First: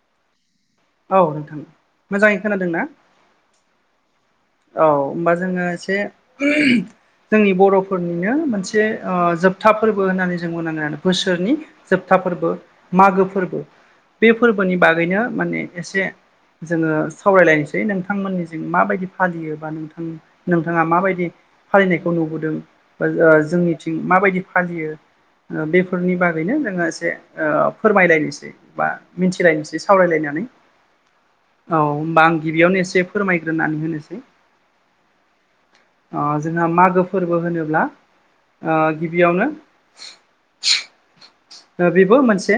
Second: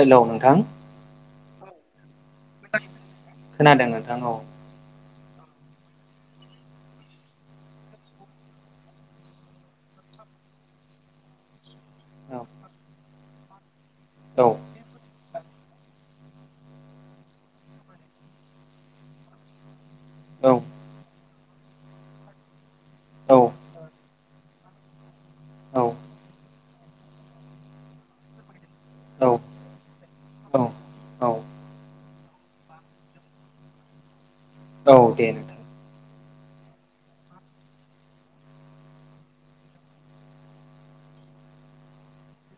हेल' नोंथां औ नोंथां मोजाङै खोनादों ना? खोनादों नोंथां औ औ होमबा जोङो एसे जोंनि बर'फोरनिनो मोनसे जोबथा फोरबो होननानै जों बुंनांगोन बोसोरनि जोबथा फोरबो मागो फोरबो बे औ फोरबोनि बागैनो माने एसे एसे जोङो सावरायलायनोसै नोंथांमोननिजों माबायदि फालियो बा नोंथां औ नोंथाङा माबायदि फालिनायखौ नुबोदों जोंनि बिथिं माबायदि फालियो औ बेफोरनि बागैनो जोङो एसे ओ फोरमायलायनोसै। बा औ मिथिलायनोसै सावरायलायनानै औ औ होमबा आं गिबियावनो एसे फोरमायग्रोनानै होनोसै। औ दे नोंथां जोंहा मागो फोरबो होनोब्ला ओ गिबियावनो बेबो मोनसे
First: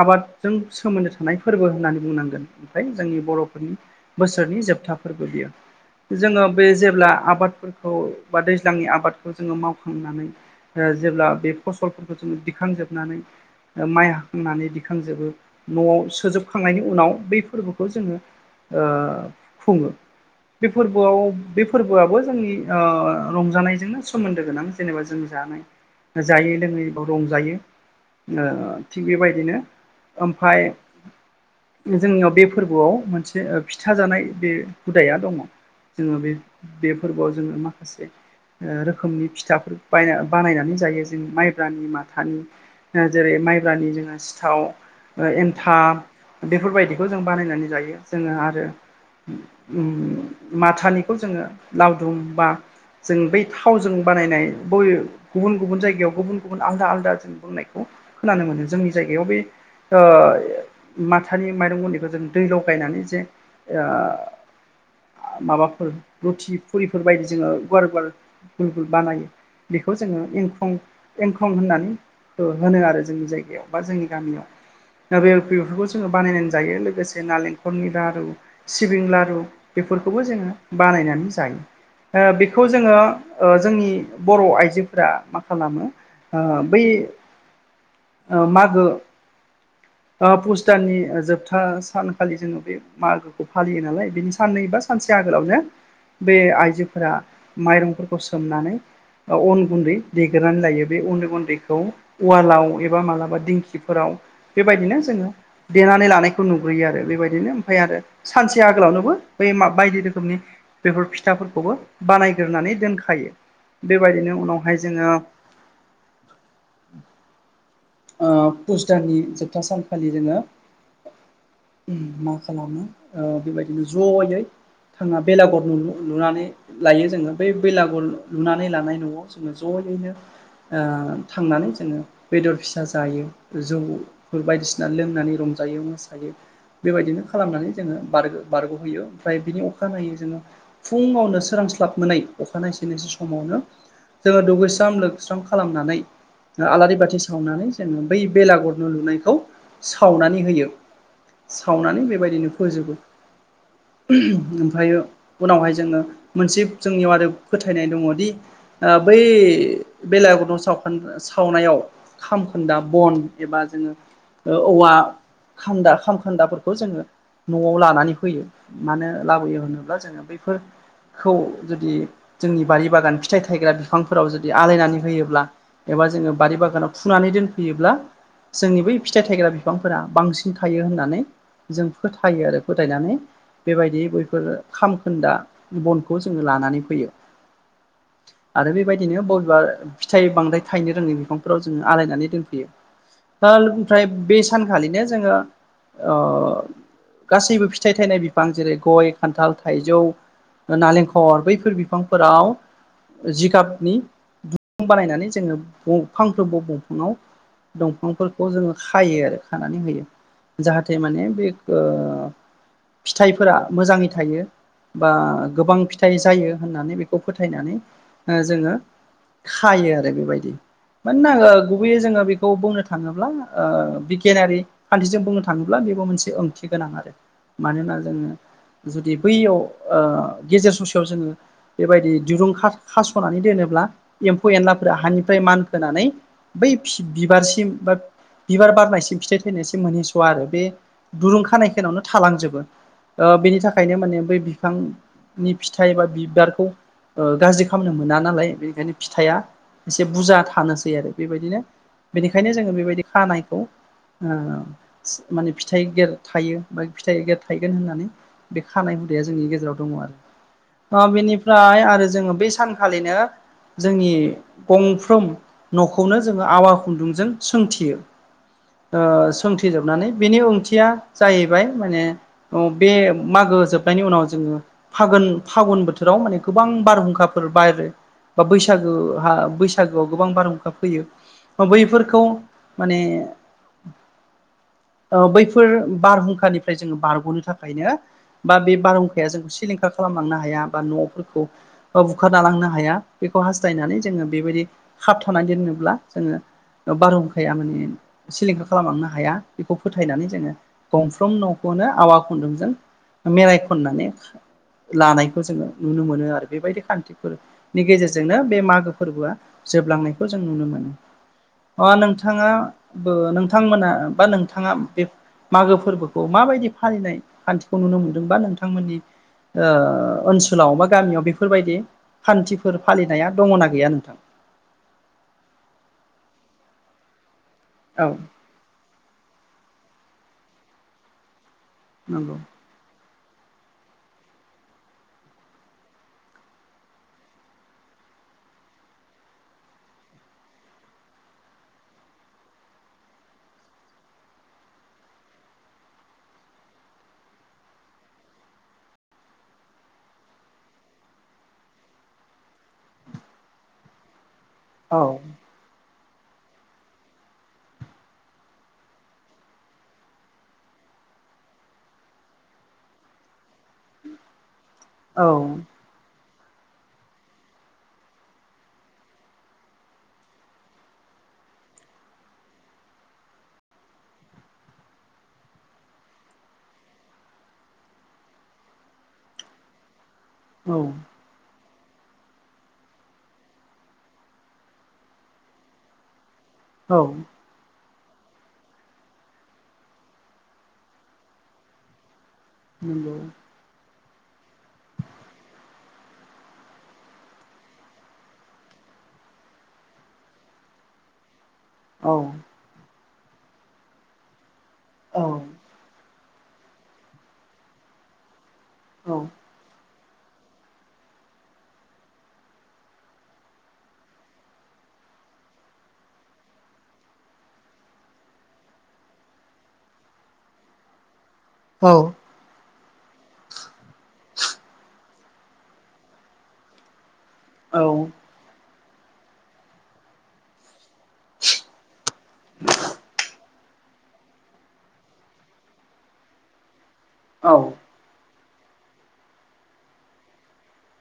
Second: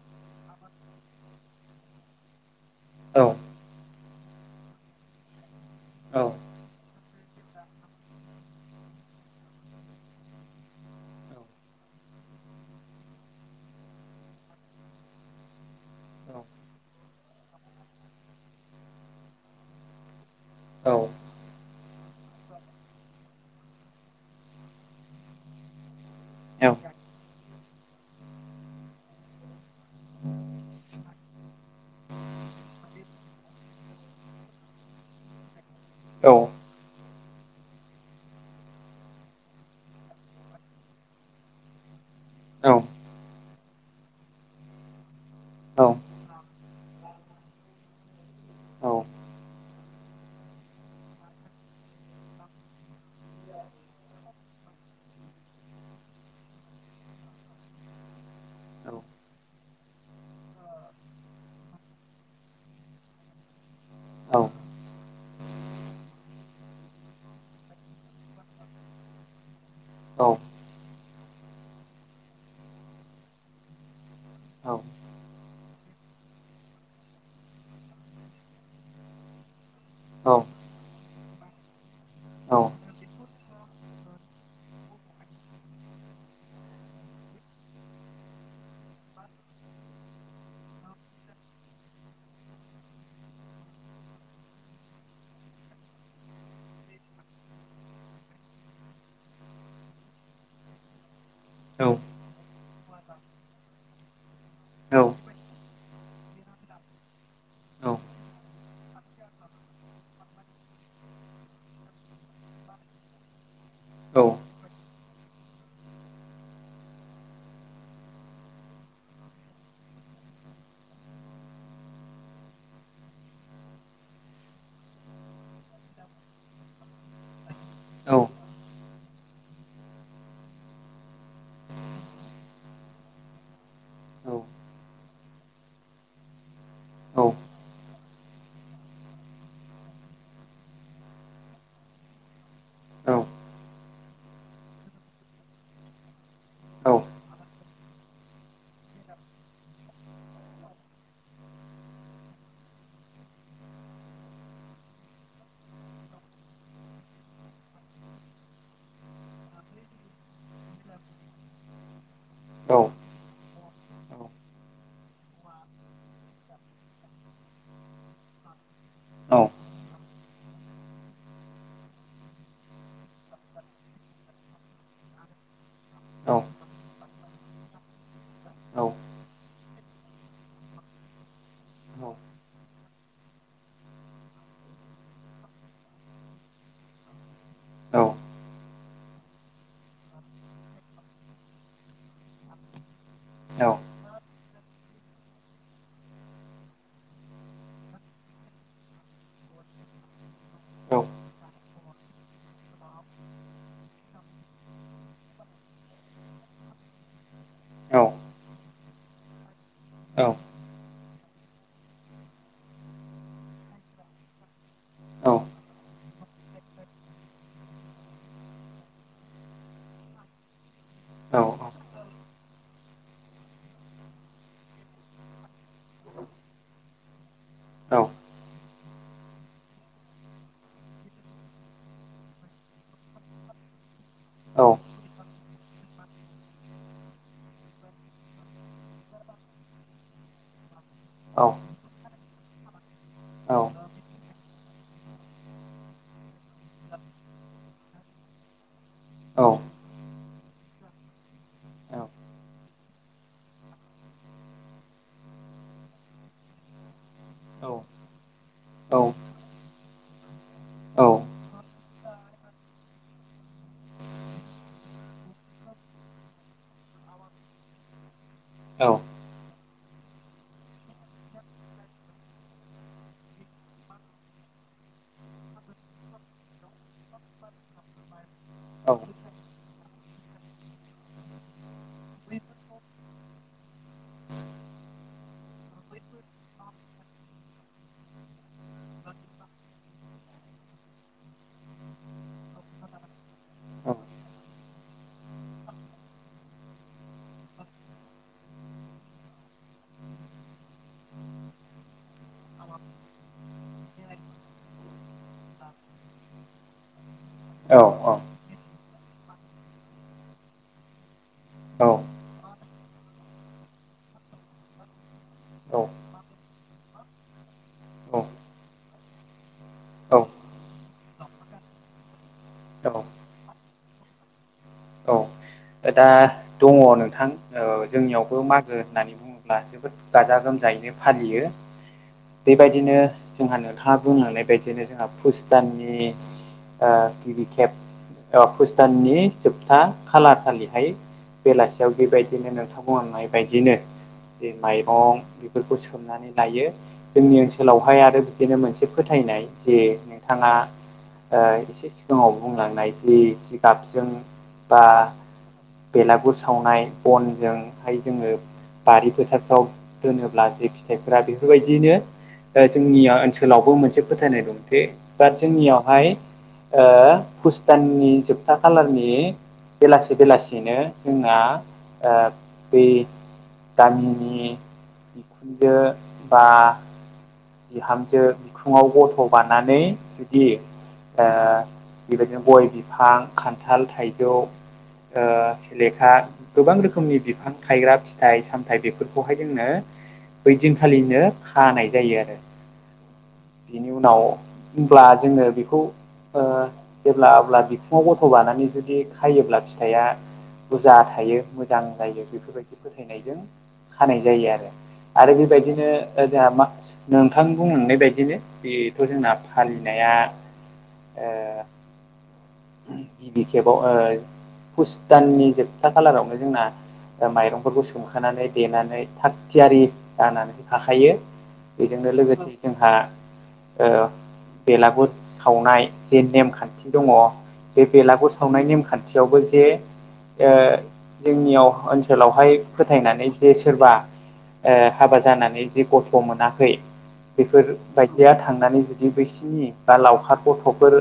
आबादजों सोमोन्दो थानाय फोरबो होननानै बुंनांगोन ओमफ्राय जोंनि औ बर'फोरनि बोसोरनि जोबथाफोरबो बियो। औ जोङो बे जेब्ला आबादफोरखौ बा दैज्लांनि आबादखौ जोङो मावखांनानै जेब्ला बे फसलफोरखौ जोङो दिखांजोबनानै माइ हाखांनानै दिखांजोबो न'आव सोजोबखांनायनि उनाव बै फोरबोखौ जोङो ओ खुङो बे औ फोरबोआव बे फोरबोआबो जोंनि ओ रंजानायजोंनो सोमोन्दो गोनां। जेनेबा जों जानाय जायो लोङै रंजायो। थिग बेबायदिनो ओमफाय जोंनियाव बे फोरबोआव मोनसे फिथााजानाय बे हुदाया दङ। जोङो बे औ बे फोरबोआव जोङो माखासे ओ रोखोमनि फिथाफोर बायना बानायनानै जायो जों माइब्रानि माथानि। औ जेरै माइब्रानि जोङो सिथाव एन्थाब बेफोरबायदिखौ जों बानायनानै जायो जोङो आरो औ माथानिखौ जोङो लावदुम बा जों बै थावजों बानायनाय ब गुबुन गुबुन जायगायाव गुबुन गुबुन आलदा आलदा जों बुंनाय खोनानो मोनो जोंनि जायगायाव बे ओ माथानि माइरं गन्दैखौ जों दै लगायनानै जे ओ माबाफोर रुथि फुरिफोर बायदि जोङो गुवार गुवार गुल गुल बानायो। बेखौ जोङो एंखं एंखं होननानै होनो आरो जोंनि जायगायाव बा जोंनि गामियाव। औ ना बेल बेफोरखौ जोङो बानायनानै जायो लोगोसे नालेंखलनि लारु सिबिं लारु बेफोरखौबो जोङो बानायनानै जायो। ओ बेखौ जोङो जोंनि बर' आइजोफोरा मा खालामो? बै मागो पुसताननि जोबथा सानखालि जोङो बे मागोखौ फालियो नालाय बिनि साननै बा सानसे आगोलावनो बे आइजोफोरा माइरंफोरखौ सोमनानै अन गुन्दै दैगोरानै लायो बे अन गुन्दैखौ फालाव एबा मालाबा दिंखिफोराव बेबायदिनो जोङो देनानै लानायखौ नुग्रोयो आरो बेबायदिनो ओमफ्राय आरो सानसे आगोलावनोबो बै मा बायदि रोखोमनि बेफोर फिथाफोरखौबो बानायग्रोनानै दोनखायो बेबायदिनो उनावहाय जोङो पुस दाननि जोबथा सानखालि जोङो मा खालामो बेबायदिनो जयै थाङा बेलागर नुनानै लायो जोङो बै बेलागुर लुनानै लानाय न'आव जोङो ज'यैनो थांनानै जोङो बेदर फिसा फिसा जायो जौफोर बायदिसिना लोंनानै रंजायो मोसायो। बेबायदिनो खालामनानै जोङो बार बारग'होयो ओमफ्राय बिनि अखानायै जोङो फुङावनो सोरांस्लाब मोननाय अखानायनायसे नायसे समावनो जोङो दुगैस्रां लोबस्रां खालामनानै आलारि बाथि सावनानै जोङो बै बेलागर न लुनायखौ सावनानै होयो सावनानै बेबायदिनो फोजोबो ओमफ्रायो उनावहाय जोङो मोनसे जोंनि मादै फोथायनाय दङदि बै बेलाायावगुदुं सावखोन सावनायाव खामखोन्दा बन एबा जोङो औवा खान्दा खामखान्दाफोरखौ जोङो न'आव लानानै होयो। मानो लाबोयो होनोब्ला जोङो बैफोर खौ जुदि जोंनि बारि बागान फिथाइ थायग्रा बिफांफोराव जुदि आलायनानै होयोब्ला। एबा जोङो बारि बागानाव फुनानै दोनफैयोब्ला जोंनि बै फिथाइ थायग्रा बिफांफोरा बांसिन थायो होननानै जों फोथायो आरो फोथायनानै बेबायदि बैफोर खामखोन्दा बनखौ जोङो लानानै फैयो। आरो बेबायदिनो बबेबा फिथाइ बांद्राय थायनो रोङै बिफांफोराव जोङो आलायनानै दोन दा ओमफ्राय बे सानखालिनो जोङो गासैबो फिथाइ थायनाय बिफां जेरै गय खान्थाल थाइजौ नालेंखर बैफोर बिफांफोराव जिगाबनि दुं बानायनानै जोङो फांफ्रोमबो दंफाङाव दंफांफोरखौ जोङो खायो आरो खानानै होयो। औ। जाहाथे माने बे फिथाइफोरा मोजाङै थायो। बा गोबां फिथाइ जायो होननानै बेखौ फोथायनानै जोङो खायो आरो बेबायदि मानोना आङो गुबैयै जोङो बे खौ बुंनो थाङोब्ला बिगियानारि खान्थिजों बुंनो थाङोब्ला बेबो मोनसे ओंथि गोनां आरो मानोना जोङो जुदि बैयाव गेजेर ससेयाव जोङो बेबायदि दिरुं खास'नानै दोनोब्ला एम्फौ औ एनलाफोरा हानिफ्राय मानखोनानै बै बिबारसिम बा बिबार बारनायसिम फिथाइ थैनायसिम मोनहैस' आरो बे दुरुं औ खानायखौनावनो थालांजोबो औ बेनि औ थाखायनो माने बै बिफां नि फिथाइ एबा बिबारखौ गाज्रि खालामामनो मोना नालाय बेनिखायनो फिथाइआ एसे बुरजा थानोसै आरो बेबायदिनो बेनिखायनो जोङो बेबायदि खानायखौ ओ माने फिथाइ गेेर थायो बा फिथाइ गेेर थाइगोन होननानै बे खानाय हुदाया जोंनि गेजेराव दङ आरो। बेनिफ्राय आरो जोङो बे सानखालिनो जोंनि गंफ्रोम न'खौनो जोङो आबा। नोंजों सोंथि सोंथिजोबनानै बिनि ओंथिया जाहैबाय माने अ बे मागो जोबनायनि उनाव जोङो फागोन फागुन बोथोराव माने गोबां बारहुंखाफोर बायरै बा बैसागो बैसागोआव गोबां बारहुंखा फैयो। बैफोरखौ माने। बैफोर बारहुंखानिफ्राय जोङो बारग'नो थाखायनो। बा बे बारहुंखाया जोंखौ सिलिंखा खालामलांनो हाया बा न'फोरखौ। बुखारना लांनो हाया बेखौ हास्थायनानै जोङो बेबायदि खाबथानानै दोननोब्ला जोङो। बार' बुंखाया माने सिलिंखार खालामलांनो हाया बेखौ फोथायनानै जोङो गंफ्रोम न'खौनो आवा खुन्दुंजों मेराय खननानै लानायखौ जोङो नुनो मोनो आरो बेबायदि खान्थिखौ। फोरनि गेजेरजोंनो बे मागो फोरबोआ जोबलांनायखौ जों नुनो मोनो। अ नोंथाङा नोंथांमोना बा नोंथाङा बे मागो फोरबोखौ माबायदि फालिनाय खान्थिखौ नुनो मोनदों बा नोंथांमोननि। औ ओनसोलाव बा गामियाव बेफोरबायदि खान्थिफोर औ औ फालिनाया दङना गैया नोंथां। औ दा दङ नोंथां औ जोंनियावबो मागो होननानै बुङोबो। ब्ला जोबोद गाजा गोमजायैनो फालियो। नांगौ। बेबायदिनो जोंहा न हहा बुंलांनाय बायदिनो जोंहा फुस दाननि। गिबि खेब भुसताननि जोबथा खालार सालिहाय बेलासियाव बेबायदिनो नोंथां अनाय बायदिनो। ज माइरं बेफोरखौ सोम नानै लायो जोंनि ओनसोलावहाय आरो बिदिनो मोनसे फोथायनाय जे नोंथाङा। एसे सिगाङाव बुंलांनाय जि जिगाबजों बा औ बेलागुर सावनाय बनजोंहाय जोङो। बारि फोथारफ्राव दोनोब्ला जे फिथाइफोरा बेफोरबायदिनो जोंनिया ओनसोलावबो मोनसे फोथायनाय दंथे औ बा जोंनिया ज एसे बेलासिनो जोंना बै गामिनि। बिखुनदो बा बिहामजो बिखुङाव गथ' बनानै जुदि। औ। बेबायदिनो गय बिफां खान्थाल थाइजौ। सेलेखा गोबां औ रोखोमनि बिफां। थायग्रा फिथाइ सामथायाइ बेफोरखौहाय जोंनो ओैदिनखालिनो खानाय जायो आरो नोंगौ। बेनि उनाव होनब्ला जोङो बेखौ। जेब्ला अब्ला बिखुङाव गथ' बानानै जुदि खायोब्ला फिथाइया। बुरजा थायो मोजां औ जायो बेफोरबायदि फोथायनायजों खानाय जायो आरो औ आरो बेबायदिनो। जोंहा मा नोंथां बुंननाय बायदिनो बेथ' औ जोंना फालिनाया ए गिबि खेबाव हुस दाननि जोबथा खालारावनो जोंना माइरंफोरखौ सोमखानानै देनानै थाग थियारि जानानानै थाखायो बेदिल ग जोंहा बेलागुर सावनाय जे नेमखान्थि दङ। बे बेलागुर सावनाय नेमखान्थियावबो जे जोंनियाव ओनसोलावहाय फोथायनानै जे सोरबा हाबा जानानै जिे गथ' मोनाखै औ बेफोर बायदिया थांनानै जुदि बैसिनि बा लावखार गथ'फोर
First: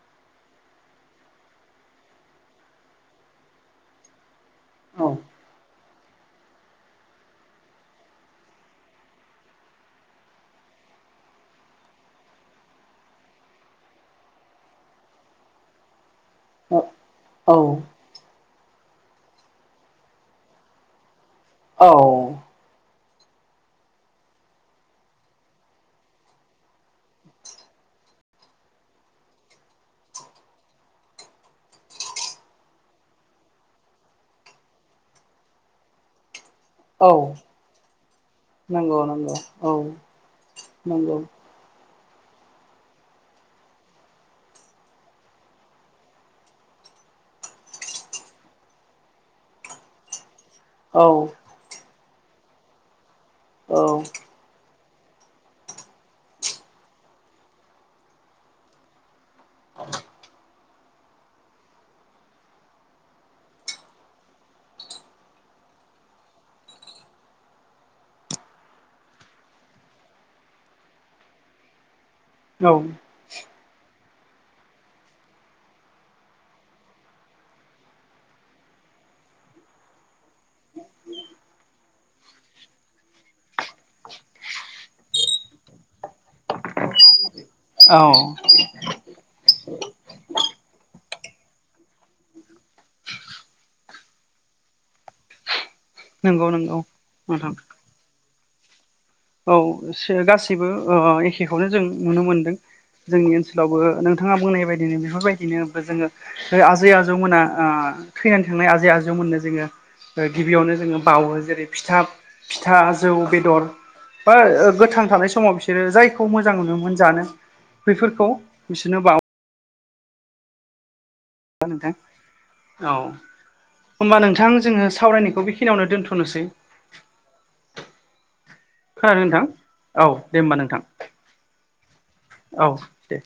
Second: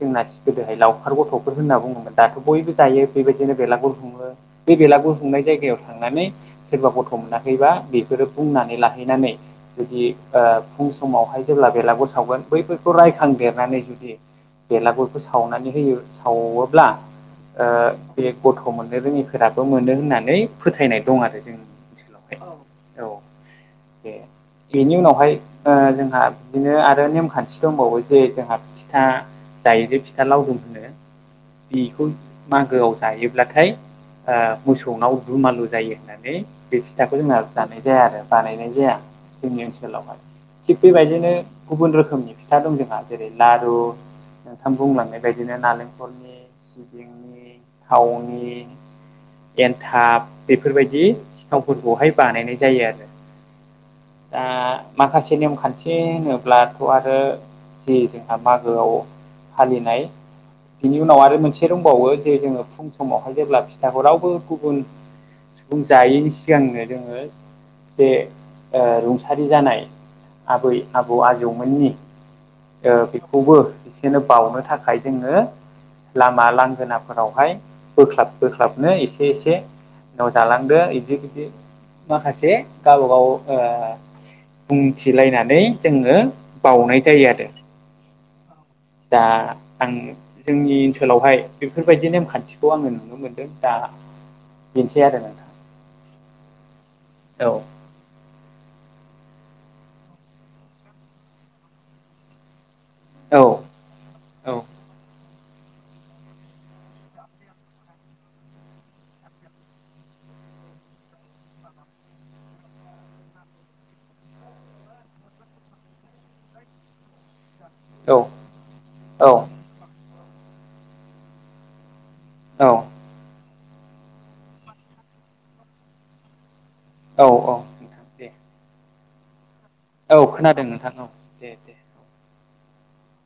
जोंनासि गोदोहाय लावखार गथ'फोर होनना बुङोमोन दाथ' बयबो जायो बेबायदिनो बेलागुर हुङो बे बेलागु हुंनाय जायगायाव थांनानै सोरबा गथ' मोनाखैबा बेफोरो बुंनानै लाहैनानै जुदि फुं समावहाय जेब्ला बेलागुर सावगोन बैफोरखौ रायखांदेरनानै जुदि बेलागुरखौ सावनानै होयो सावोब्ला बे गथ' मोननो रोङिफोराबो मोनो होननानै फोथायनाय दं आरो जों औ औ बे बेनि उनावहाय ओ जोंहा बिदिनो आरो नेमखान्थि दंबावो जे जोंहा फिथा जायोदो फिथा लावदुम होनो बेखौ मागोआव जायोब्लाथाय ओ मोसौनाव दुमालु जायो होननानै बे औ फिथाखौ जोंना दानाय जाया आरो बानायनाय जाया नंगौ नंगौ जोंनि औ ओनसोलावहाय थिग नंगौ बेबायदिनो गुबुन रोखोमनि फिथा दं जोंहा जेरै लारु नोंथां बुंलां बेबायदिनो नालेंखरनि नि थावनि एन्थाब बेफोरबायदि औ सिथावफोरखौहाय बानायनाय जायो आरो औ दा माखासे नेमखान्थि होनोब्लाथ' आरो जि जोंहा मागोआव फालिनाय बिनि उनाव आरो मोनसे दंबावो जे जोङो फुं समावहाय जेब्ला फिथाखौ रावबो गुबुन [unintelligible] जायैनि सिगांनो जोङो जे ओ रुंसारि जानाय आबै आबौ आजौमोननि ओ बेखौबो एसेनो बावनो थाखाय जोङो लामा लांगोनाफोरावहाय बोख्लाब बोख्लाबनो एसे एसे न' जालांदो बिदि बिदि माखासे गावब गाव बुंथिलायनानै जोङो बावनाय जायो आरो औ [inaudible] दा आङो जोंनि ओनसोलावहाय बेफोरबायदि नेमखान्थिखौ आङो नुनो मोनदों दा बेनोसै आरो नोंथां नंगौ नंगौ औ नोंथां औ एसे गासैबो एखेखौनो जों नुनो मोनदों जोंनि औ ओनसोलावबो नोंथां थाङा औ बुंनाय बायदिनो बेफोरबायदिनो जोङो आजै आजौमोना ओ थैनानै थांनाय आजै आजौमोननो जोङो ओ गिबियावनो जोङो बावो जेरै फिथा फिथा जौ बेदर बा गोथां थानाय समाव बिसोरो जायखौ मोजां मोनोमोन जानो औ बेैफोरखौ बिसोरनो बा ना नोंथां औ होमबा नोंथां जोङो सावरायनायखौ बेखिनियावनो दोन्थ'नोसै औ औ नोंथां दे खोनादों नोंथां औ दे होमबा खोनादों नोंथां औ दे दे औ दे